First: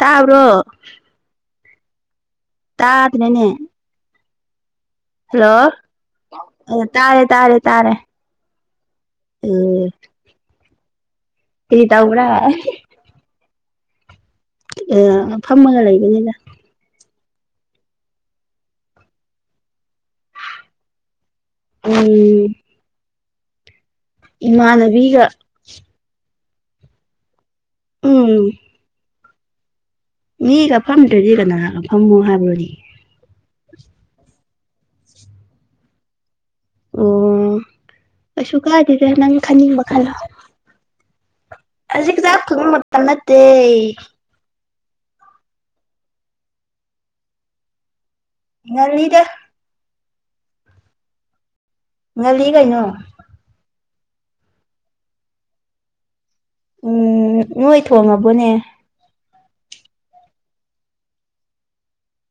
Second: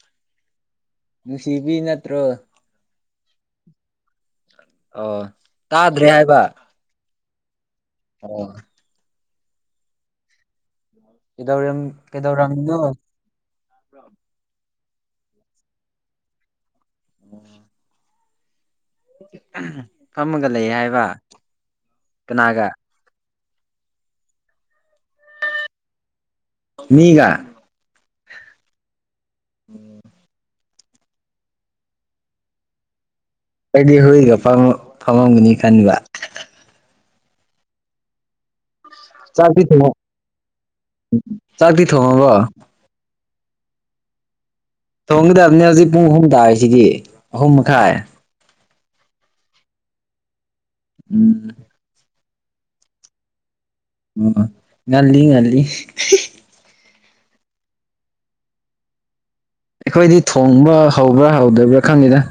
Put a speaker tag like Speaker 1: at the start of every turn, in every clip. Speaker 1: ꯇꯥꯕ꯭ꯔꯣ
Speaker 2: ꯅꯨꯡꯁꯤꯕꯤ ꯅꯠꯇ꯭ꯔꯣ
Speaker 1: ꯇꯗ꯭ꯔꯦꯅꯦ
Speaker 2: ꯑꯣ ꯇꯥꯗ꯭ꯔꯦ ꯍꯥꯏꯕ
Speaker 1: ꯍꯜꯂꯣ ꯇꯥꯔꯦ ꯇꯥꯔꯦ ꯇꯥꯔꯦ
Speaker 2: ꯑꯣ
Speaker 1: ꯎꯝ
Speaker 2: ꯀꯩꯗꯧꯔꯝ
Speaker 1: ꯀꯔꯤ ꯇꯧꯕ꯭ꯔꯥ
Speaker 2: ꯀꯩꯗꯧꯔꯝꯃꯤꯅꯣ꯫
Speaker 1: ꯑꯦ ꯐꯝꯃꯒ ꯂꯩꯕꯅꯤꯅ꯫
Speaker 2: ꯑꯣꯝ ꯐꯝꯃꯒ ꯂꯩ ꯍꯥꯏꯕ
Speaker 1: ꯎꯝ
Speaker 2: ꯀꯅꯥꯒ꯫
Speaker 1: ꯏꯃꯥꯟꯅꯕꯤꯒ꯫
Speaker 2: ꯃꯤꯒ
Speaker 1: ꯎꯝ
Speaker 2: ꯎꯝ
Speaker 1: ꯃꯤꯒ ꯐꯝꯗ꯭ꯔꯗꯤ ꯀꯅꯥ ꯐꯝꯝꯃꯣ ꯍꯥꯏꯕꯅꯣꯅꯦ꯫
Speaker 2: ꯑꯩꯗꯤ ꯍꯨꯏꯒ ꯐꯝꯃꯝꯒꯅꯤ ꯈꯟꯕ꯫
Speaker 1: ꯑꯣ ꯀꯩꯁꯨ ꯀꯥꯗꯦꯗ ꯅꯪ
Speaker 2: ꯆꯥꯛꯇꯤ
Speaker 1: ꯈꯟꯅꯤꯡꯕ
Speaker 2: ꯊꯣꯡ
Speaker 1: ꯈꯜꯂꯣ
Speaker 2: ꯆꯥꯛꯇꯤ
Speaker 1: ꯍꯧꯖꯤꯛ
Speaker 2: ꯊꯣꯡꯉꯕꯣ
Speaker 1: ꯆꯥꯛ ꯃꯇꯝ ꯅꯠꯇꯦ
Speaker 2: ꯊꯣꯡꯒꯗꯕꯅꯦ ꯍꯧꯖꯤꯛ ꯄꯨꯡ ꯑꯍꯨꯝ ꯇꯥꯔꯤꯁꯤꯗꯤ ꯑꯍꯨꯝ ꯃꯈꯥꯏ꯫
Speaker 1: ꯉꯟꯂꯤꯗ
Speaker 2: ꯎꯝ
Speaker 1: ꯉꯟꯂꯤ ꯀꯩꯅꯣ
Speaker 2: ꯎ ꯉꯟꯂꯤ ꯉꯟꯂꯤ
Speaker 1: ꯎꯝ ꯅꯣꯏ ꯊꯣꯡꯉꯕꯣꯅꯦ꯫
Speaker 2: ꯑꯩꯈꯣꯏꯗꯤ ꯊꯣꯡꯕ ꯍꯧꯕ꯭ꯔꯥ ꯍꯧꯗꯣꯏꯕ꯭ꯔꯥ ꯈꯪꯗꯦꯗ꯫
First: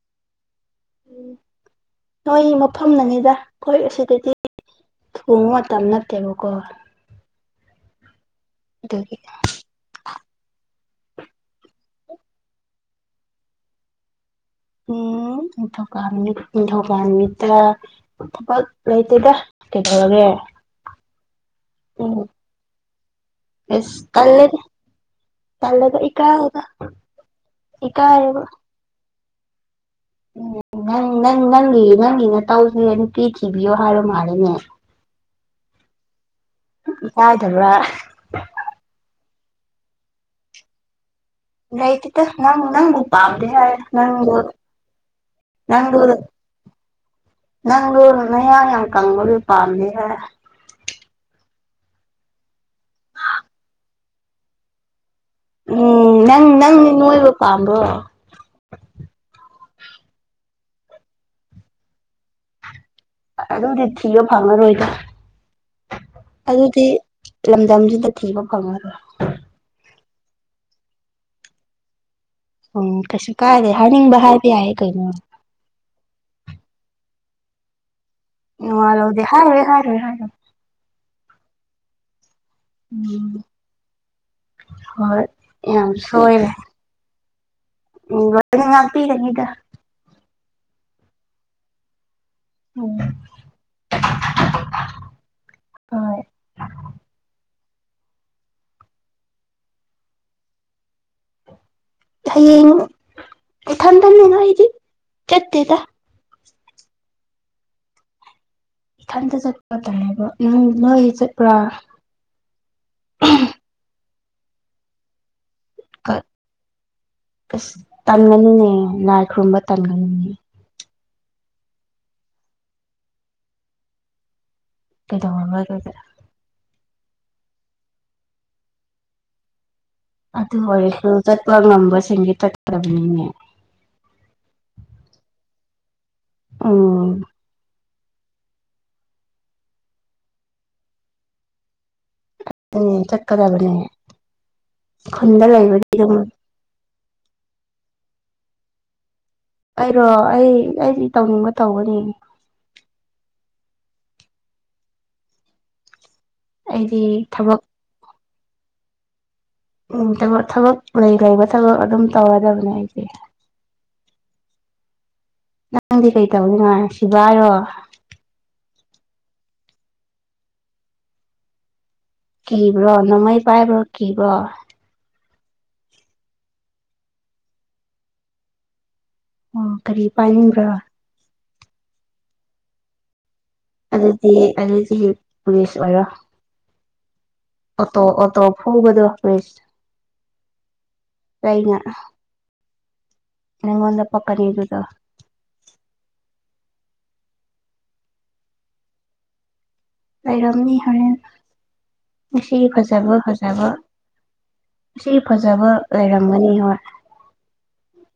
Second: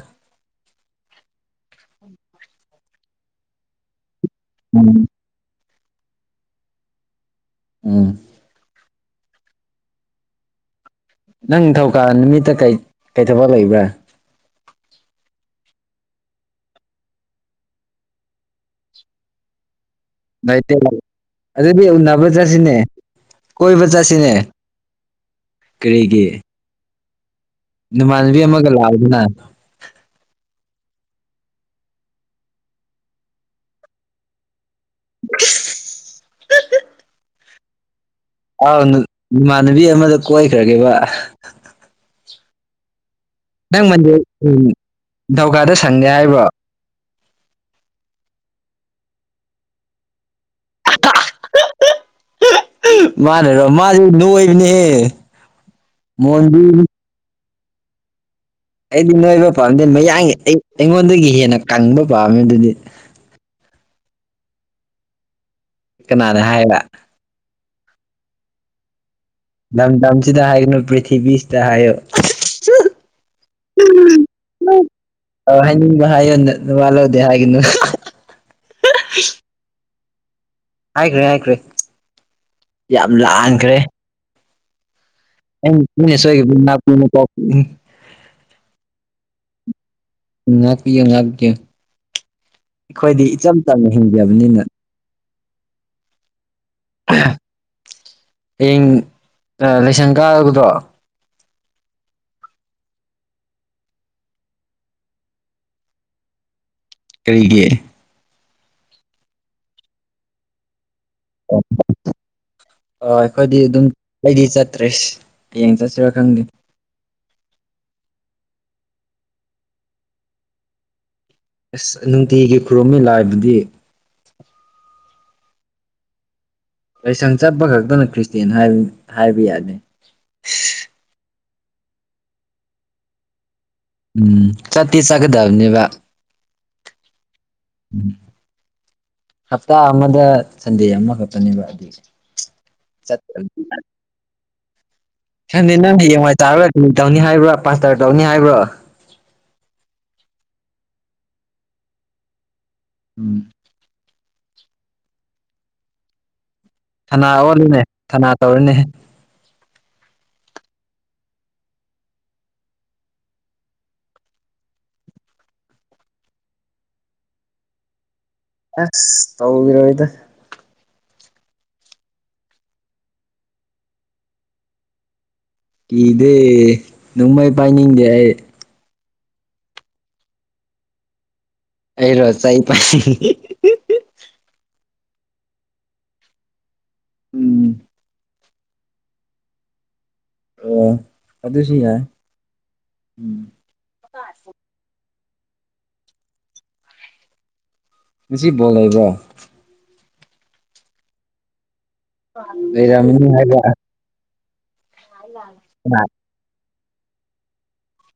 Speaker 1: ꯎꯝ ꯅꯣꯏ ꯃꯐꯝꯅꯅꯤꯗ ꯑꯩꯈꯣꯏ ꯑꯁꯤꯗꯗꯤ
Speaker 2: ꯎꯝ
Speaker 1: ꯊꯣꯡꯕ ꯃꯇꯝ ꯅꯠꯇꯦꯕꯀꯣ
Speaker 2: ꯎꯝ
Speaker 1: ꯑꯗꯨꯗꯒꯤ
Speaker 2: ꯅꯪ ꯊꯧꯀꯥ ꯅꯨꯃꯤꯠꯇ ꯀꯩ ꯊꯕꯛ ꯂꯩꯕ꯭ꯔꯥ꯫
Speaker 1: ꯎꯝ ꯅꯤꯡꯊꯨꯀꯥꯕ ꯅꯤꯡꯊꯧꯀꯥ ꯅꯨꯃꯤꯠꯇ ꯊꯕꯛ ꯂꯩꯇꯦꯗ ꯀꯩꯗꯧꯔꯒꯦ?
Speaker 2: ꯑꯗꯨꯗꯤ
Speaker 1: ꯎꯝ
Speaker 2: ꯎꯅꯕ ꯆꯠꯁꯤꯅꯦ ꯀꯣꯏꯕ ꯆꯠꯁꯤꯅꯦ꯫
Speaker 1: ꯇꯂꯦꯗ ꯏꯀꯥꯏꯌꯦꯗ
Speaker 2: ꯅꯨꯃꯥꯟꯕꯤ ꯑꯃꯒ ꯂꯥꯛꯑꯣꯗꯅ꯫
Speaker 1: ꯎꯝ ꯅꯪ ꯅꯪ ꯅꯪꯒꯤ ꯅꯪꯒꯤꯅ ꯇꯧꯗꯨꯅ ꯅꯨꯄꯤ ꯊꯤꯕꯤꯌꯣ ꯍꯥꯏ ꯃꯥꯜꯂꯦꯅꯦ꯫
Speaker 2: [unintelligible]
Speaker 1: ꯄꯥꯏꯗꯕꯔ
Speaker 2: ꯑꯥꯎ ꯏꯃꯥꯟꯅꯕꯤ ꯑꯃꯗ ꯀꯣꯏꯈ꯭ꯔꯒꯦꯕ꯫
Speaker 1: ꯥꯂꯩꯇꯦꯗ ꯅꯪ ꯅꯪ ꯄꯝ ꯍꯥꯏ
Speaker 2: ꯅꯪ ꯃꯟꯗꯦ
Speaker 1: ꯅꯪꯗꯣ
Speaker 2: ꯎꯝ ꯅꯤꯡꯊꯧꯀꯥꯗ
Speaker 1: ꯅꯪꯗꯣ
Speaker 2: ꯁꯪꯗꯦ ꯍꯥꯏꯕ꯭ꯔꯣ
Speaker 1: ꯅꯪꯗꯣ ꯅꯌꯥꯡ ꯌꯥꯝ ꯀꯪꯕꯗꯣꯂ ꯄꯥꯝꯗꯦ ꯍꯥꯏ
Speaker 2: ꯃꯥꯅꯔꯣ ꯃꯥꯗꯤ ꯅꯣꯏꯕꯅꯤꯍꯦ꯫
Speaker 1: ꯎꯝ ꯅꯪ ꯅꯪꯗꯤ ꯅꯣꯏꯕ ꯄꯥꯝꯕ꯭ꯔꯣ
Speaker 2: ꯑꯩꯗꯤ ꯅꯣꯏꯕ ꯄꯥꯝꯗꯦ ꯃꯌꯥꯡꯒꯤ ꯑꯩ ꯑꯩꯉꯣꯟꯗꯒꯤ ꯍꯦꯟꯅ ꯀꯪꯕ ꯄꯥꯝꯃꯦ ꯑꯗꯨꯗꯤ
Speaker 1: ꯑꯗꯨꯗꯤ ꯊꯤꯕ ꯐꯪꯉꯔꯣꯏꯗ
Speaker 2: ꯀꯅꯥꯅ ꯍꯥꯏꯕ
Speaker 1: ꯑꯗꯨꯗꯤ ꯂꯝꯗꯝꯖꯤꯗ ꯊꯤꯕ ꯐꯪꯉꯔꯣꯏ
Speaker 2: ꯂꯝꯗꯝꯁꯤꯗ ꯍꯥꯏꯒꯅꯨ ꯄ꯭ꯔꯤꯊꯤꯕꯤꯁꯤꯗ ꯍꯥꯏꯌꯨ
Speaker 1: ꯎꯝ ꯀꯩꯁꯨ ꯀꯥꯏꯗꯦ ꯍꯥꯏꯅꯤꯡꯕ ꯍꯥꯏꯕ ꯌꯥꯏ ꯀꯩꯅꯣ
Speaker 2: ꯑ ꯍꯥꯏꯅꯤꯡꯕ ꯍꯥꯏꯌꯣ ꯅ ꯅꯋꯥ ꯂꯧꯗꯦ ꯍꯥꯏꯒꯅꯨ
Speaker 1: ꯅꯋꯥ ꯂꯧꯗꯦ ꯍꯥꯏꯔꯣꯏ ꯍꯥꯏꯔꯣꯏ ꯍꯥꯏꯔꯣꯏ
Speaker 2: ꯍꯥꯏꯈ꯭ꯔꯦ ꯍꯥꯏꯈ꯭ꯔꯦ ꯌꯥꯝ ꯂꯥꯟꯈ꯭ꯔꯦ
Speaker 1: ꯍꯣꯏ
Speaker 2: ꯑꯩ
Speaker 1: ꯌꯥꯝ
Speaker 2: ꯃꯤꯅ ꯁꯣꯏꯒ꯭ꯔꯗꯤ ꯉꯥꯛꯄꯤꯅꯤꯀꯣ ꯎꯝ
Speaker 1: ꯎꯝ ꯂꯣꯏꯅ ꯉꯥꯛꯄꯤꯒꯅꯤꯗ
Speaker 2: ꯎꯝ ꯉꯥꯛꯄꯤꯌꯨ ꯉꯥꯛꯄꯤꯌꯨ ꯑꯩꯈꯣꯏꯗꯤ ꯏꯆꯝ ꯆꯝꯅ ꯍꯤꯡꯖꯕꯅꯤꯅ ꯍꯌꯦꯡ ꯑ ꯂꯥꯏꯁꯪ ꯀꯥꯕꯗꯣ
Speaker 1: ꯍꯌꯦꯡ ꯏꯊꯟꯇꯅꯤꯗꯥ ꯑꯩꯗꯤ ꯆꯠꯇꯦꯗ
Speaker 2: ꯀꯩꯒꯤ
Speaker 1: ꯏꯊꯟꯇꯥ ꯆꯠꯄ ꯇꯟꯕ ꯎꯝ ꯅꯣꯏꯒꯤꯖꯨ
Speaker 2: [unintelligible] ꯑꯣ ꯑꯩꯈꯣꯏꯗꯤ ꯑꯗꯨꯝ ꯑꯩꯗꯤ ꯆꯠꯇ꯭ꯔꯦꯁ ꯍꯌꯦꯡ ꯆꯠ [unintelligible] ꯈꯪꯗꯦ
Speaker 1: ꯑꯁ ꯇꯟꯒꯅꯨꯅꯦ ꯂꯥꯏ ꯈꯨꯔꯨꯝꯕ ꯇꯟꯒꯅꯨꯅꯦ
Speaker 2: ꯑꯁ ꯅꯨꯡꯇꯤꯒꯤ ꯈꯨꯔꯨꯝꯃꯤ ꯂꯥꯏꯕꯨꯗꯤ
Speaker 1: ꯀꯩꯗꯧꯔꯕ ꯑꯗꯨꯗꯤ
Speaker 2: ꯂꯩꯁꯪ ꯆꯠꯄ ꯈꯛꯇꯅ ꯈ꯭ꯔꯤꯁꯇꯦꯟ [unintelligible] ꯍꯥꯏꯕ ꯌꯥꯗꯦ
Speaker 1: ꯑꯗꯨ ꯑꯣꯏꯔꯁꯨ ꯆꯠꯄ ꯉꯝꯕꯁꯤꯡꯒꯤ ꯆꯠꯀꯗꯕꯅꯤꯅꯦ
Speaker 2: ꯎꯝ ꯆꯠꯇꯤ ꯆꯠꯀꯗꯕꯅꯦꯕ
Speaker 1: ꯎꯝ
Speaker 2: ꯎꯝ ꯍꯞꯇꯥ ꯑꯃꯗ ꯁꯟꯗꯦ ꯑꯃꯈꯛꯇꯅꯦꯕ ꯑꯗꯨ
Speaker 1: ꯎꯝ ꯆꯠꯀꯗꯕꯅꯦ
Speaker 2: [unintelligible]
Speaker 1: ꯈꯨꯟꯗ
Speaker 2: ꯈꯪꯗꯦ
Speaker 1: ꯂꯩꯕꯗꯤ
Speaker 2: ꯅꯪꯗꯤ
Speaker 1: ꯑꯗꯨꯝ
Speaker 2: ꯍꯌꯦꯡꯋꯥꯏ [unintelligible] [unintelligible] ꯇꯧꯅꯤ ꯍꯥꯏꯕ꯭ꯔꯣ ꯄꯥꯁꯇꯔ ꯇꯧꯅꯤ ꯍꯥꯏꯕ꯭ꯔꯣ
Speaker 1: ꯑꯩꯔꯣ ꯑꯩ ꯑꯩꯗꯤ ꯇꯧꯅꯤꯡꯕ ꯇꯧꯒꯅꯤ
Speaker 2: ꯎꯝ
Speaker 1: ꯑꯩꯗꯤ
Speaker 2: ꯊꯅꯥ
Speaker 1: ꯊꯕꯛ
Speaker 2: ꯑꯣꯜꯂꯨꯅꯦ ꯊꯅꯥ ꯇꯧꯔꯨꯅꯦ
Speaker 1: ꯎꯝ [unintelligible] ꯊꯕꯛ ꯂꯩ ꯂꯩꯕ ꯊꯕꯛ ꯑꯗꯨꯝ ꯇꯧꯔꯗꯕꯅꯦ ꯑꯩꯗꯤ ꯅꯪꯗꯤ ꯀꯩ ꯇꯧꯔꯤꯅꯣ ꯁꯤꯚꯥꯏꯔꯣ
Speaker 2: ꯑꯁ ꯇꯧꯔꯣꯏꯗ
Speaker 1: ꯀꯤꯕ꯭ꯔꯣ ꯅꯣꯡꯃꯩ ꯄꯥꯏꯕ ꯀꯤꯕ꯭ꯔꯣ
Speaker 2: ꯀꯤꯗꯦ ꯅꯣꯡꯃꯩ ꯄꯥꯏꯅꯤꯡꯗꯦ ꯑꯩ
Speaker 1: ꯑꯣ ꯀꯔꯤ ꯄꯥꯏꯅꯤꯡꯕ꯭ꯔꯥ
Speaker 2: ꯑꯩꯔꯣ ꯆꯩ ꯄꯥꯏꯅꯤꯡꯉꯤ
Speaker 1: ꯑꯗꯨꯗꯤ ꯑꯗꯨꯗꯤ ꯄꯨꯂꯤꯁ ꯑꯣꯏꯔꯣ
Speaker 2: ꯎꯝ
Speaker 1: ꯑꯣꯇꯣ ꯑꯣꯇꯣ ꯐꯨꯕꯗꯣ ꯄꯨꯂꯤꯁ
Speaker 2: ꯑꯣ ꯑꯗꯨꯁꯨ
Speaker 1: ꯑꯩꯅ
Speaker 2: ꯌꯥꯏ ꯎꯝ
Speaker 1: ꯅꯪꯉꯣꯟꯗ ꯄꯛꯀꯅꯤ ꯑꯗꯨꯗꯣ
Speaker 2: ꯉꯁꯤ ꯕꯣꯜ ꯂꯩꯕ꯭ꯔꯣ
Speaker 1: ꯂꯩꯔꯝꯃꯤ ꯍꯣꯔꯦꯟ ꯉꯁꯤ ꯐꯖꯕ
Speaker 2: ꯂꯩꯔꯝꯃꯅꯤ ꯍꯥꯏꯕ
Speaker 1: ꯐꯖꯕ ꯉꯁꯤ ꯐꯖꯕ ꯂꯩꯔꯝꯒꯅꯤ ꯍꯣꯏ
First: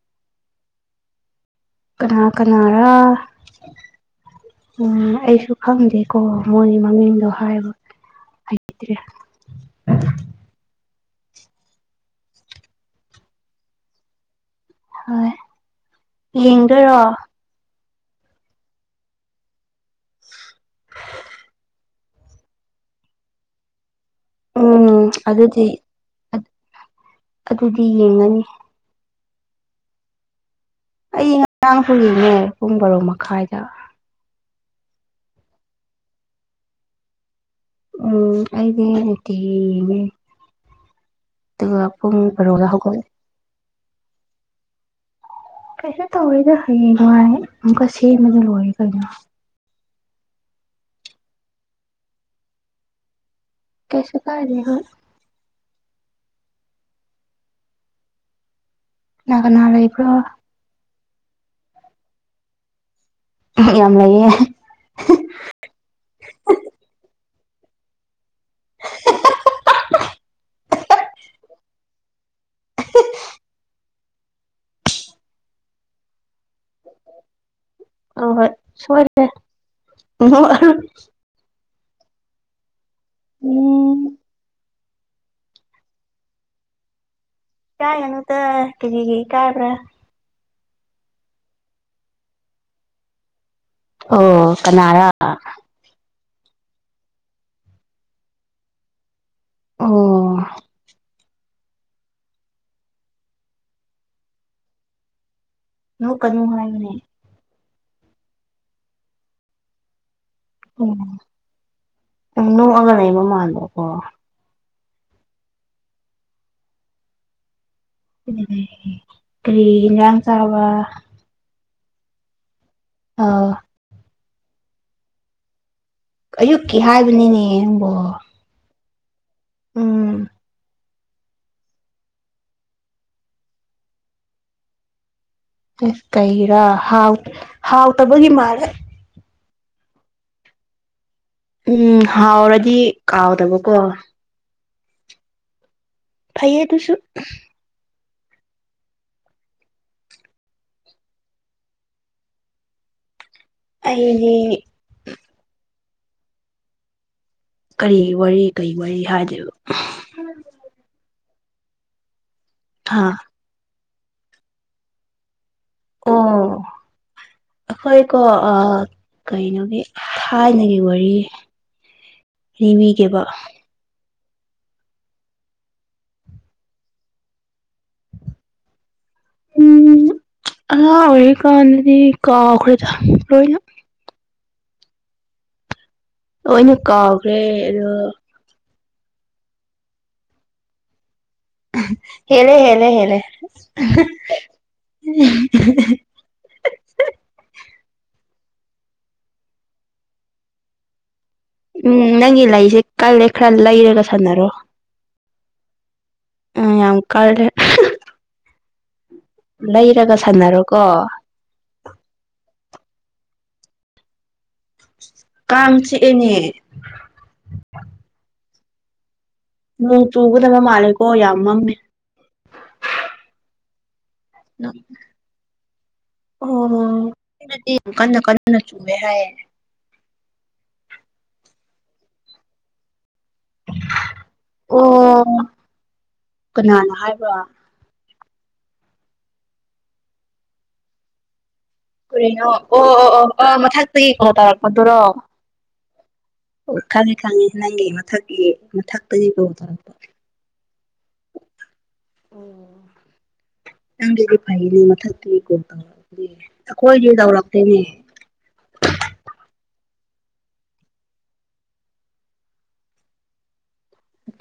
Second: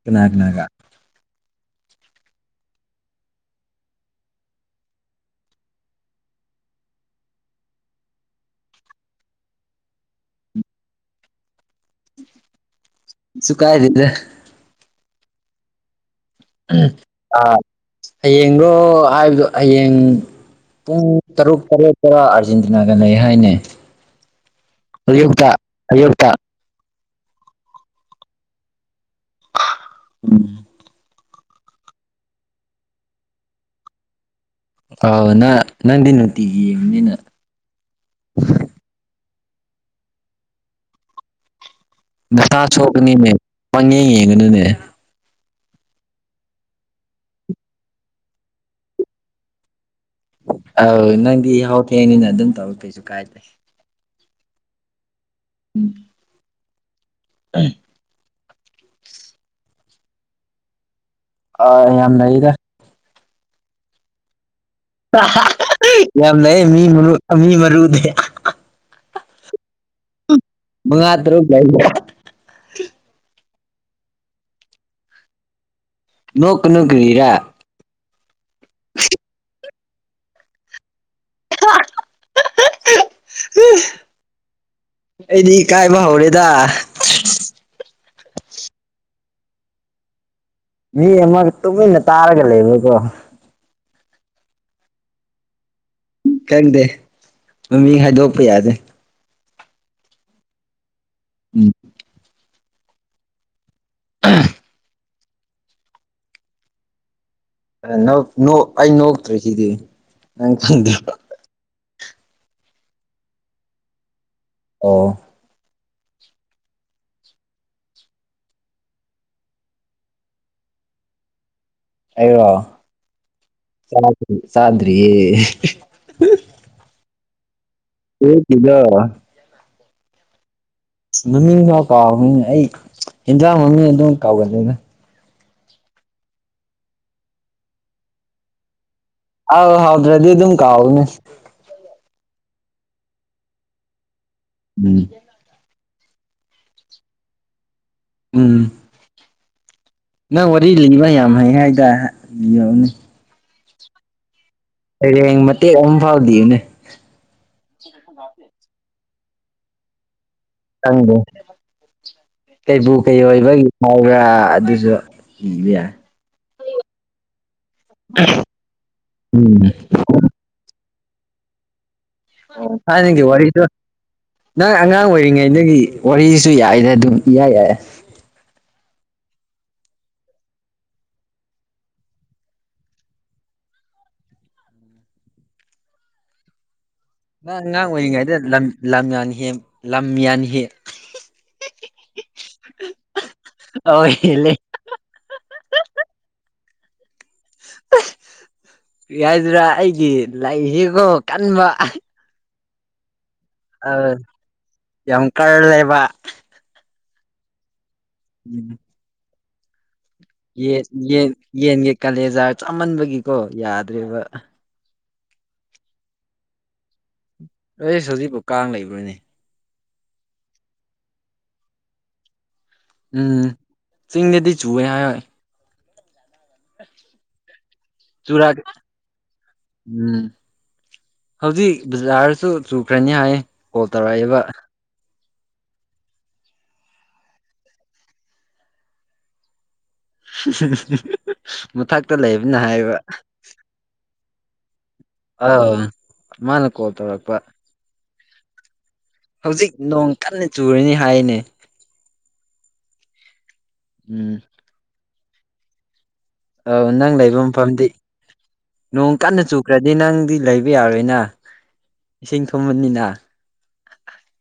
Speaker 2: ꯀꯅꯥ ꯀꯥꯅꯥꯒ
Speaker 1: ꯀꯅꯥ ꯀꯅꯥꯥꯔꯥ ꯎꯝ ꯑꯩꯁꯨ ꯈꯪꯗꯦꯀꯣ ꯃꯣꯏꯒꯤ ꯃꯃꯤꯡꯗꯣ ꯍꯥꯏꯕ ꯍꯥꯏꯇ꯭ꯔꯦ
Speaker 2: ꯁꯨꯈ ꯍꯥꯏꯗꯗ꯭ꯔꯦ
Speaker 1: ꯍꯣꯏ ꯌꯦꯡꯗꯣꯏꯔꯣ
Speaker 2: ꯑꯥ ꯍꯌꯦꯡꯔꯣ ꯍꯥꯏꯕꯗꯣ ꯍꯌꯦꯡ ꯄꯨꯡ ꯇꯔꯨꯛ ꯇꯔꯦꯠ ꯇꯔꯥ ꯑꯥꯔꯖꯦꯟꯇꯤꯅꯥꯒ ꯂꯩ ꯍꯥꯏꯅꯦ
Speaker 1: ꯎꯝ
Speaker 2: ꯑꯌꯨꯛꯇ
Speaker 1: ꯑꯗꯨꯗꯤ
Speaker 2: ꯑꯌꯨꯛꯇ
Speaker 1: ꯑꯗꯨꯗꯤ ꯌꯦꯡꯉꯅꯤ
Speaker 2: ꯎꯝ
Speaker 1: ꯑꯩ ꯉꯔꯥꯡ ꯍꯨꯔꯤꯅꯦ ꯄꯨꯡ ꯕꯥꯔꯣ ꯃꯈꯥꯏꯗ
Speaker 2: ꯑꯥꯎ ꯅ ꯅꯗꯤ ꯅꯨꯡꯇꯤꯒꯤ ꯌꯦꯡꯉꯅꯤꯅ
Speaker 1: ꯎꯝ ꯑꯩꯗꯤ ꯅꯨꯡꯇꯤꯒꯤ ꯌꯦꯡ ꯉꯦ ꯑꯗꯨꯒ ꯄꯨꯡ
Speaker 2: ꯅꯁꯥ
Speaker 1: ꯕꯥꯔꯣꯗ ꯍꯧꯒꯠꯂꯦ
Speaker 2: ꯁꯣꯛꯀꯅꯤꯅꯦ ꯄꯪꯌꯦꯡ ꯌꯦꯡꯒꯅꯨꯅꯦ
Speaker 1: ꯀꯩꯁꯨ ꯇꯧꯔꯤꯗ ꯍꯌꯦꯡꯉꯥꯏ ꯑꯃꯨꯛꯀ ꯁꯦꯝꯕꯗ ꯂꯣꯏꯔꯦ ꯀꯩꯅꯣ
Speaker 2: ꯑꯧ ꯅꯪꯗꯤ ꯌꯥꯍꯧ ꯊꯦꯡꯅꯤꯅ ꯑꯗꯨꯝ ꯇꯧꯔ ꯀꯩꯁꯨ ꯀꯥꯏꯗ꯭ꯔꯦ
Speaker 1: ꯀꯩꯁꯨ ꯀꯥꯏꯗꯦ ꯍꯣꯏ
Speaker 2: ꯎꯝ [unintelligible]
Speaker 1: ꯀꯅꯥ ꯀꯥꯅꯥ ꯂꯩꯕ꯭ꯔꯣ
Speaker 2: ꯑ ꯌꯥꯝ ꯅꯩꯗ
Speaker 1: ꯌꯥꯝ ꯅꯩꯌꯦ
Speaker 2: ꯌꯥꯝ ꯂꯩ ꯃꯤ ꯃꯔꯨ ꯃꯤ ꯃꯔꯨꯅꯦ ꯃꯉꯥ ꯇꯥꯔꯨꯛ ꯂꯩꯌꯦ ꯅꯣꯛ ꯀꯅꯨ ꯀꯔꯤꯔꯥ
Speaker 1: ꯑ ꯍꯣꯏ ꯁꯣꯏ [unintelligible]
Speaker 2: ꯑꯦ [unintelligible]
Speaker 1: ꯎꯝ
Speaker 2: ꯑꯩꯗꯤ ꯏꯀꯥꯏꯕ ꯍꯧꯔꯦꯗ
Speaker 1: ꯏꯀꯥꯏꯒꯅꯨꯗꯥ ꯀꯔꯤꯒꯤ ꯏꯀꯥꯏꯕ꯭ꯔꯥ
Speaker 2: ꯃꯤ ꯑꯃꯒ ꯇꯨꯃꯤꯟꯅ ꯇꯥꯔꯒ ꯂꯩꯕꯀꯣ
Speaker 1: ꯑꯣ ꯀꯅꯥꯔ
Speaker 2: ꯈꯪꯗꯦ ꯃꯃꯤꯡ ꯍꯥꯏꯗꯣꯛꯄ ꯌꯥꯗꯦ
Speaker 1: ꯑꯣ
Speaker 2: ꯎꯝ ꯎꯝ
Speaker 1: ꯅꯣꯀꯥꯅꯣ ꯍꯥꯏꯕꯅꯦ
Speaker 2: ꯅꯣꯛ ꯅꯣꯛ ꯑꯩ ꯅꯣꯛꯇ꯭ꯔꯤꯁꯤꯗꯤ ꯅꯪ ꯈꯪꯗ꯭ꯔꯣ
Speaker 1: ꯑꯣ ꯅꯣꯛꯑꯒ ꯂꯩꯕꯥ ꯃꯟꯕꯥꯀꯣ
Speaker 2: ꯑꯣ
Speaker 1: ꯀꯔꯤ ꯏꯟꯖꯥꯡ ꯆꯕ
Speaker 2: ꯑꯩꯔꯣ
Speaker 1: ꯑꯥꯎ
Speaker 2: ꯆꯗꯔꯤ ꯆꯗ꯭ꯔꯤꯌꯦ
Speaker 1: ꯑꯌꯨꯛꯀꯤ ꯍꯥꯏꯕꯅꯤꯅꯦ ꯅꯪꯕꯣ
Speaker 2: ꯑꯌꯨꯛꯀꯤꯗꯣ
Speaker 1: ꯎꯝ
Speaker 2: ꯃꯃꯤꯡ ꯐꯥꯎ ꯀꯥꯎꯕꯅꯤꯅꯦ ꯑꯩ ꯍꯦꯟꯖꯥꯡ ꯃꯃꯤꯡ ꯑꯗꯨꯝ ꯀꯥꯎꯒꯂꯤꯗ
Speaker 1: ꯑꯦꯁ ꯀꯩꯒꯤꯔꯥ ꯍꯥꯎ ꯍꯥꯎꯇꯕꯒꯤ ꯃꯥꯜꯂꯦ
Speaker 2: ꯑꯧ ꯍꯥꯎꯇ꯭ꯔꯗꯤ ꯑꯗꯨꯝ ꯀꯥꯎꯕꯅꯦ
Speaker 1: ꯎꯝ ꯍꯥꯎꯔꯗꯤ ꯀꯥꯎꯗꯕꯀꯣ
Speaker 2: ꯎꯝ
Speaker 1: ꯐꯩꯌꯦ ꯑꯗꯨꯁꯨ
Speaker 2: ꯎꯝ ꯅꯪ ꯋꯥꯔꯤ ꯂꯤꯕ ꯌꯥꯝ ꯍꯩ ꯍꯥꯏꯗꯥꯏ ꯂꯤꯌꯣꯅꯦ
Speaker 1: ꯑꯩꯗꯤ
Speaker 2: ꯁꯩꯔꯦꯡ ꯃꯇꯦꯛ ꯑꯝꯐꯥꯎ ꯂꯤꯌꯨꯅꯦ
Speaker 1: ꯀꯔꯤꯒꯤ ꯋꯥꯔꯤ ꯀꯩ ꯋꯥꯔꯤ ꯍꯥꯏꯗꯣꯏꯕ
Speaker 2: ꯅꯪꯕꯨ ꯀꯩꯕꯨꯨ
Speaker 1: ꯍꯥ
Speaker 2: ꯀꯩ ꯑꯣꯏꯕꯒꯤ ꯃꯧꯔꯥ ꯑꯗꯨꯖꯨ ꯂꯤꯕ ꯌꯥꯏ
Speaker 1: ꯑꯣ ꯑꯈꯣꯏꯀꯣ ꯑ
Speaker 2: ꯎꯝ
Speaker 1: ꯀꯩꯅꯣꯒꯤ ꯊꯥꯏꯅꯒꯤ ꯋꯥꯔꯤ
Speaker 2: ꯑꯣ
Speaker 1: ꯂꯤꯕꯤꯒꯦꯕ
Speaker 2: ꯊꯥꯏꯅꯒꯤ ꯋꯥꯔꯤꯗꯣ ꯅꯪ ꯑꯉꯥꯡ ꯑꯣꯏꯔꯤꯉꯩꯗꯒꯤ ꯋꯥꯔꯤꯁꯨ ꯌꯥꯏꯗ ꯑꯗꯨꯝ ꯏꯌꯥꯏ ꯌꯥꯏ
Speaker 1: [inaudible] ꯎꯝ ꯑꯉꯥꯡ ꯑꯣꯏꯔꯤꯀꯥꯟꯗꯗꯤ ꯀꯥꯎꯈ꯭ꯔꯦꯗ ꯂꯣꯏꯅ ꯂꯣꯏꯅ ꯀꯥꯎ
Speaker 2: ꯅꯪ ꯑꯉꯥꯡ ꯑꯣꯏꯔꯤꯉꯩꯗ ꯂꯝ ꯂꯝ ꯌꯥꯟꯍꯦꯟ ꯂꯝ ꯌꯥꯟ ꯍꯦ
Speaker 1: ꯍꯦꯂꯦ ꯍꯦꯂꯦ ꯍꯦꯂꯦ
Speaker 2: ꯑꯧ ꯍꯦꯜꯂꯦ ꯌꯥꯏꯗꯔꯥ ꯑꯩꯒꯤ ꯂꯩꯁꯤꯀꯣ ꯀꯟꯕ
Speaker 1: ꯎꯝ ꯅꯪꯒꯤ ꯂꯩꯁꯦ ꯀꯜꯂꯦ ꯈꯔ ꯂꯩꯔꯒ
Speaker 2: ꯑꯥ
Speaker 1: ꯁꯥꯟꯅꯔꯣ
Speaker 2: ꯌꯥꯝ ꯀꯜꯂꯦꯕ
Speaker 1: ꯎꯝ ꯌꯥꯝ ꯀꯜꯂꯦ
Speaker 2: ꯎꯝ
Speaker 1: ꯂꯩꯔꯒ ꯁꯥꯟꯅ
Speaker 2: ꯌꯦꯟ ꯌꯦꯟ ꯌꯦꯟꯒꯤ ꯀꯥꯂꯦꯖꯥꯔ ꯆꯥꯃꯟꯕꯒꯤꯀꯣ ꯌꯥꯗ꯭ꯔꯦꯕ
Speaker 1: ꯀꯥꯡ ꯆꯤꯛꯑꯦꯅꯦ
Speaker 2: ꯑꯩꯁ ꯍꯧꯖꯤꯛꯄꯨ ꯀꯥꯡ ꯂꯩꯕ꯭ꯔꯅꯦ
Speaker 1: ꯅꯣꯡ ꯆꯨꯒꯗꯕ ꯃꯥꯜꯂꯦꯀꯣ ꯌꯥꯝ ꯃꯝꯃꯦ
Speaker 2: ꯎꯝ ꯆꯤꯡꯗꯗꯤ ꯆꯨꯋꯦ ꯍꯥꯏꯌꯣꯏ
Speaker 1: ꯑꯣ ꯆꯤꯡꯗꯗꯤ ꯌꯥꯝ ꯀꯟꯅ
Speaker 2: ꯆꯨꯔꯛ
Speaker 1: ꯀꯟꯅ ꯆꯨꯋꯦ ꯍꯥꯏꯌꯦ
Speaker 2: ꯎꯝ ꯍꯧꯖꯤꯛ ꯕꯖꯥꯔꯗꯁꯨ ꯆꯨꯈ꯭ꯔꯅꯤ ꯍꯥꯏꯌꯦ ꯀꯣꯜ ꯇꯧꯔꯛꯑꯦꯕ
Speaker 1: ꯑꯣ ꯀꯅꯥꯅ ꯍꯥꯏꯕ
Speaker 2: ꯃꯊꯛꯇ
Speaker 1: ꯀꯔꯤꯅꯣ
Speaker 2: ꯂꯩꯕꯅ
Speaker 1: ꯑꯣ
Speaker 2: ꯍꯥꯏꯕ
Speaker 1: ꯑꯣ ꯑꯣ ꯑꯣ ꯃꯊꯛꯇꯒꯤ ꯀꯣꯜ ꯇꯧꯔꯛꯄꯗꯨꯔꯣ
Speaker 2: ꯑꯧ ꯃꯥꯅ ꯀꯣꯜ ꯇꯧꯔꯛꯄ
Speaker 1: ꯃꯤ ꯃꯊꯛꯀꯤ ꯃꯊꯛ
Speaker 2: ꯍꯧꯖꯤꯛ ꯅꯣꯡ ꯀꯟꯅ ꯆꯨꯔꯅꯤ ꯍꯥꯏꯅꯦ
Speaker 1: ꯑꯣ ꯅꯪꯒꯤꯗꯤ
Speaker 2: ꯎꯝ
Speaker 1: ꯐꯩꯅꯦ ꯃꯊꯛꯇꯒꯤ ꯀꯣꯜ ꯇꯧꯔꯛꯑꯗꯤ
Speaker 2: ꯑꯧ ꯅꯪ
Speaker 1: ꯑꯈꯣꯏꯗꯤ
Speaker 2: ꯂꯩꯕ
Speaker 1: ꯇꯧꯔꯛꯇꯦꯅꯦ
Speaker 2: ꯃꯐꯝꯗꯤ ꯅꯣꯡ ꯀꯟꯅ ꯆꯨꯈ꯭ꯔꯗꯤ ꯅꯪꯗꯤ ꯂꯩꯕ ꯌꯥꯔꯣꯏꯅ ꯏꯁꯤꯡ ꯊꯨꯝꯕꯅꯤꯅ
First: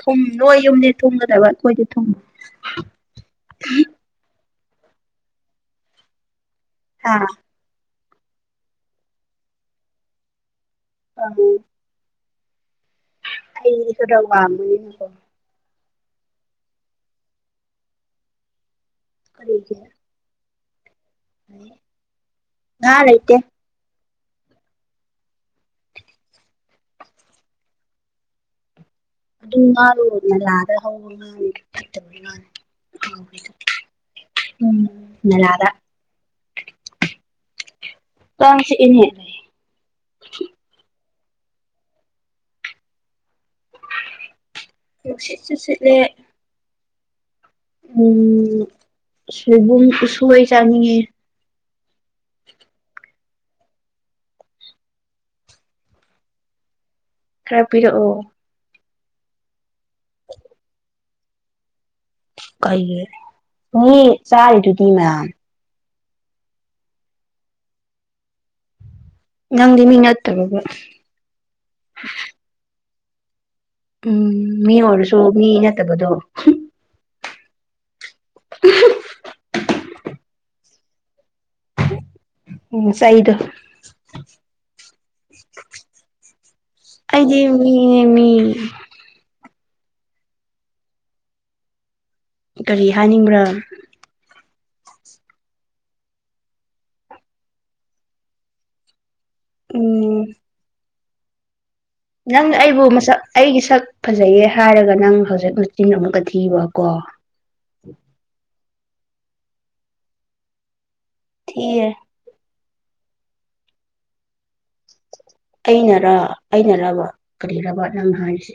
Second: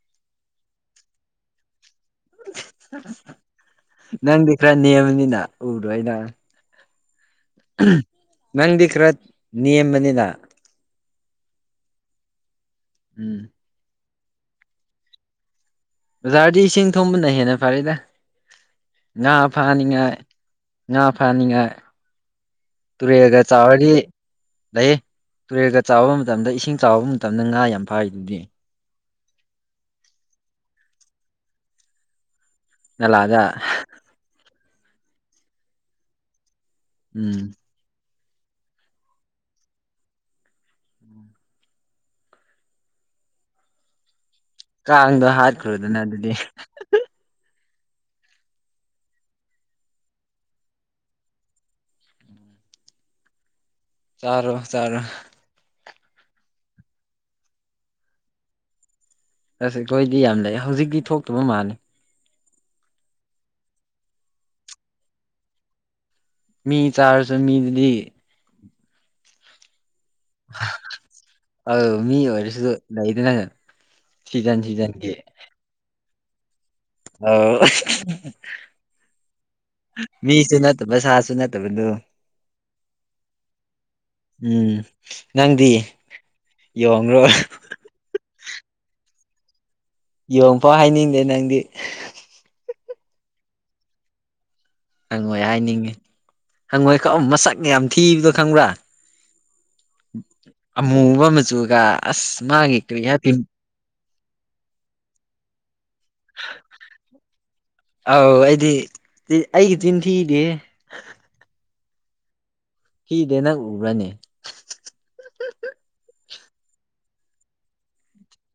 Speaker 1: ꯊꯨꯝ ꯅꯣꯏ ꯌꯨꯝꯗꯤ ꯊꯨꯝꯒꯗꯕ ꯑꯩꯈꯣꯏꯗꯤ ꯊꯨꯝ
Speaker 2: ꯅꯪꯗꯤ ꯈꯔ ꯅꯦꯝꯕꯅꯤꯅ ꯎꯔꯣ ꯑꯩꯅ
Speaker 1: ꯍꯥꯥ
Speaker 2: ꯅꯪꯗꯤ ꯈꯔ ꯅꯦꯝꯕꯅꯤꯅ
Speaker 1: ꯑ
Speaker 2: ꯎꯝ
Speaker 1: ꯍꯩꯗꯤ ꯈꯔ ꯄꯥꯝꯕꯅꯤꯅꯀꯣ
Speaker 2: ꯕꯖꯥꯔꯗꯤ ꯏꯁꯤꯡ ꯊꯨꯝꯕꯅ ꯍꯦꯟꯅ ꯐꯔꯦꯗ ꯉꯥ
Speaker 1: ꯀꯔꯤꯒꯤ
Speaker 2: ꯐꯥꯅꯤꯡꯉꯥꯏ ꯉꯥ ꯐꯅꯤꯉꯥꯏ
Speaker 1: ꯉꯥ ꯂꯩꯇꯦ
Speaker 2: ꯇꯔꯦꯜꯒ ꯆꯥꯎꯔꯗꯤ ꯂꯩꯌꯦ ꯇꯨꯔꯦꯜꯒ ꯆꯥꯎꯕ ꯃꯇꯝꯗ ꯏꯁꯤꯡ ꯆꯥꯎꯕ ꯃꯇꯝꯗ ꯉꯥ ꯌꯥꯝ ꯐꯥꯔꯤꯗꯨꯗꯤ
Speaker 1: ꯑꯗꯨꯝ ꯉꯥꯂꯨꯗꯅ ꯂꯥꯛꯑ꯭ꯔ ꯍꯧ ꯉꯥ ꯐꯠꯇꯕꯅꯤ ꯉꯥꯂ
Speaker 2: ꯅꯂꯥꯒ
Speaker 1: ꯎꯝ ꯅꯂꯥꯗ
Speaker 2: ꯎꯝ
Speaker 1: ꯀꯥꯡ ꯆꯤꯛꯏꯅꯦ
Speaker 2: ꯀꯥꯡꯗꯣ
Speaker 1: ꯅꯨꯡꯁꯤꯠ ꯁꯨ ꯁꯤꯠꯂꯦ
Speaker 2: ꯍꯥꯠꯈ꯭ꯔꯣꯗꯅ ꯑꯗꯨꯗꯤ
Speaker 1: ꯎꯝ ꯁꯦꯒꯨꯝ ꯎꯁꯣꯏ ꯆꯥꯅꯤꯡꯉꯦ
Speaker 2: ꯆꯥꯔꯣ ꯆꯥꯔꯣ
Speaker 1: ꯈꯔ ꯄꯤꯔꯛꯑꯣ
Speaker 2: ꯑꯁ ꯑꯩꯈꯣꯢꯗꯤ ꯌꯥꯝ ꯂꯩ ꯍꯧꯖꯤꯛꯇꯤ ꯊꯣꯛꯇꯕ ꯃꯥꯜꯂꯤ
Speaker 1: ꯀꯩꯌꯦ ꯃꯤ ꯆꯔꯤꯗꯨꯗꯤ ꯃꯌꯥꯝ
Speaker 2: ꯃꯤ ꯆꯥꯔꯁꯨ ꯃꯤꯗꯨꯗꯤ
Speaker 1: ꯅꯪꯗꯤ ꯃꯤꯅꯠ
Speaker 2: ꯑꯧ ꯃꯤ ꯑꯣꯏꯔꯖꯨ ꯂꯩꯗꯅ ꯁꯤꯖꯟ
Speaker 1: ꯎꯝ ꯃꯤ
Speaker 2: ꯁꯤꯖꯟꯒꯤ
Speaker 1: ꯑꯣꯏꯔꯁꯨ ꯃꯤ ꯅꯠꯇꯕꯗꯣ
Speaker 2: ꯑꯧ ꯃꯤꯁꯨ ꯅꯠꯇꯕ ꯁꯥꯁꯨ ꯅꯠꯇꯕꯗꯣ
Speaker 1: ꯎꯝ ꯆꯩꯗꯣ
Speaker 2: ꯎꯝ ꯅꯪꯗꯤ ꯌꯣꯡꯉꯔꯣ
Speaker 1: ꯌꯦꯃꯤꯌꯦꯃꯤ
Speaker 2: ꯌꯦꯡꯐꯧ ꯍꯥꯢꯅꯤꯡꯗꯦ ꯅꯪꯗꯤ
Speaker 1: ꯀꯔꯤ ꯍꯥꯢꯅꯤꯡꯕ꯭ꯔꯥ
Speaker 2: ꯍꯪꯉꯣꯢ ꯍꯥꯢꯅꯤꯡꯉꯤ ꯍꯪꯉꯣꯢ ꯀꯑꯝ ꯃꯁꯛ ꯌꯥꯝ ꯊꯤꯕꯗꯣ ꯈꯪꯕ꯭ꯔꯥ
Speaker 1: ꯎꯝ
Speaker 2: ꯑꯃꯨꯕ ꯃꯆꯨꯒ ꯑꯁ
Speaker 1: ꯅꯪ
Speaker 2: ꯃꯥꯒꯤ
Speaker 1: ꯑꯩꯕꯨ
Speaker 2: ꯀꯔꯤ
Speaker 1: ꯃꯁꯛ
Speaker 2: ꯍꯥꯏ ꯄꯤꯝ
Speaker 1: ꯑꯩꯒꯤ ꯁꯛ ꯐꯖꯩꯌꯦ ꯍꯥꯢꯔꯒ ꯅꯪ ꯍꯧꯖꯤꯛ ꯃꯆꯤꯟ ꯑꯃꯨꯛꯀ ꯊꯤꯕ ꯀꯣ
Speaker 2: ꯑꯧ ꯑꯩꯗꯤ ꯑꯩꯒꯤ ꯆꯤꯟ ꯊꯤꯗꯦꯍꯦ
Speaker 1: ꯊꯤꯌꯦ
Speaker 2: ꯊꯤꯗꯦ ꯅꯪ ꯎꯕ꯭ꯔꯅꯦ
Speaker 1: ꯑꯩꯅꯔ ꯑꯩꯅꯔꯕꯥ ꯀꯔꯤꯔꯕ ꯅꯪ ꯍꯥꯢꯁꯦ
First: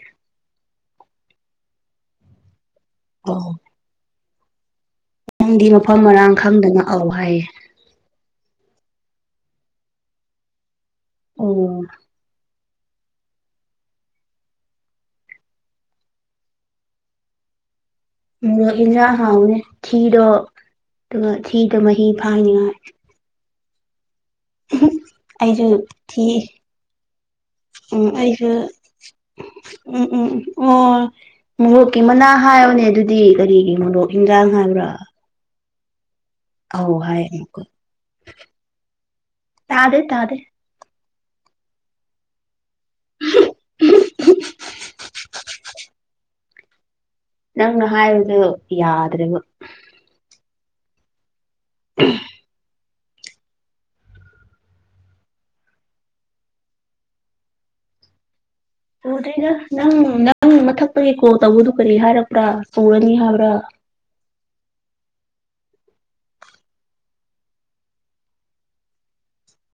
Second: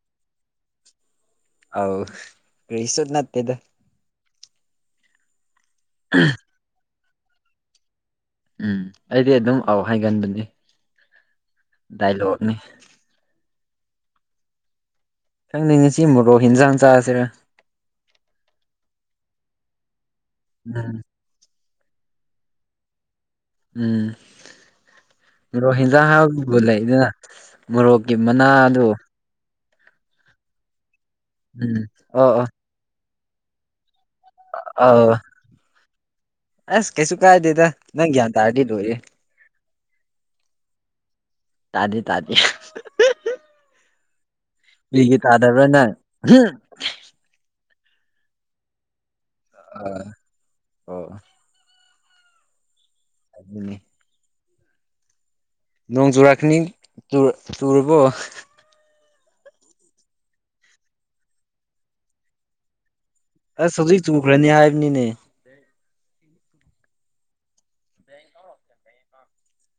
Speaker 2: ꯑꯧ ꯀꯔꯤꯁꯨ
Speaker 1: ꯑꯧ
Speaker 2: ꯅꯠꯇꯦꯗ
Speaker 1: ꯅꯪꯗꯤ ꯃꯐꯝ ꯃꯔꯥꯡ ꯈꯪꯗꯅ ꯑꯧ ꯍꯢꯌꯦ
Speaker 2: ꯎꯝ ꯑꯩꯗꯤ ꯑꯗꯨꯝ ꯑꯧ ꯍꯥꯢꯒꯟꯕꯅꯦ
Speaker 1: ꯑꯣ
Speaker 2: ꯗꯥꯏꯂꯣꯠꯅꯤ ꯊꯪꯅꯤ ꯉꯤꯁꯤ ꯃꯣꯔꯣꯛ ꯍꯦꯟꯖꯥꯡ ꯆꯥꯁꯤꯔ
Speaker 1: ꯏꯖꯥꯡ ꯍꯥꯎꯅꯤ ꯊꯤꯗꯣ
Speaker 2: ꯎꯝ
Speaker 1: ꯑꯗꯨꯒ ꯊꯤꯗꯣ ꯃꯍꯤ ꯐꯥꯏꯅꯤꯉꯥꯏ
Speaker 2: ꯎꯝ
Speaker 1: ꯑꯩꯁꯨ
Speaker 2: ꯃꯣꯔꯣꯛ ꯍꯦꯟꯖꯥꯡ
Speaker 1: ꯊꯤ
Speaker 2: ꯍꯥꯕꯨ ꯂꯩꯗꯅ
Speaker 1: ꯎꯝ
Speaker 2: ꯃꯣꯔꯣꯛꯀꯤ ꯃꯅꯥ
Speaker 1: ꯑꯩꯁꯨ
Speaker 2: ꯑꯗꯨ
Speaker 1: ꯎꯝ ꯎꯝ ꯑꯣ
Speaker 2: ꯎꯝ
Speaker 1: ꯃꯣꯔꯣꯛꯀꯤ ꯃꯅꯥ
Speaker 2: ꯑꯣ ꯑꯣ
Speaker 1: ꯍꯥꯏꯣꯅꯦ ꯑꯗꯨꯗꯤ ꯗꯤ ꯀꯔꯤꯒꯤꯅꯣꯗꯣꯛ ꯌꯦꯟꯖꯥꯡ ꯍꯥꯏꯕ꯭ꯔꯥ
Speaker 2: ꯑꯧ ꯑꯁ
Speaker 1: ꯑꯧ
Speaker 2: ꯀꯩꯁꯨ
Speaker 1: ꯍꯥꯏ ꯑꯃꯨꯛꯀ
Speaker 2: ꯀꯥꯏꯗꯦꯗ ꯅꯪ ꯒ꯭ꯌꯜ ꯇꯥꯔꯗꯤ ꯂꯣꯏꯔꯦ
Speaker 1: ꯇꯥꯗꯦ ꯇꯥꯗꯦ
Speaker 2: ꯇꯥꯗꯤ ꯇꯥꯗꯤ
Speaker 1: [inaudible]
Speaker 2: ꯀꯔꯤꯒꯤ ꯇꯥꯗꯕ꯭ꯔ ꯅꯪ
Speaker 1: ꯅꯪ ꯍꯥꯏꯕꯗꯨ ꯌꯥꯗ꯭ꯔꯦꯕ
Speaker 2: ꯑꯣ
Speaker 1: ꯎꯝ
Speaker 2: [unintelligible] ꯂꯣꯡ ꯆꯨꯔꯀꯅꯤ ꯆꯨꯔꯕꯣ
Speaker 1: ꯄꯨꯗꯦꯗ ꯅꯪ ꯅꯪ ꯃꯊꯛꯇꯒꯤ ꯀꯣꯜ ꯇꯧꯕꯗꯨ ꯀꯔꯤ ꯍꯥꯏꯔꯛꯄ꯭ꯔ ꯄꯨꯔꯅꯤ ꯍꯥꯏꯕ
Speaker 2: ꯑꯁ ꯍꯧꯖꯤꯛ ꯆꯨꯈ꯭ꯔꯅꯤ ꯍꯥꯏꯕꯅꯤꯅꯦ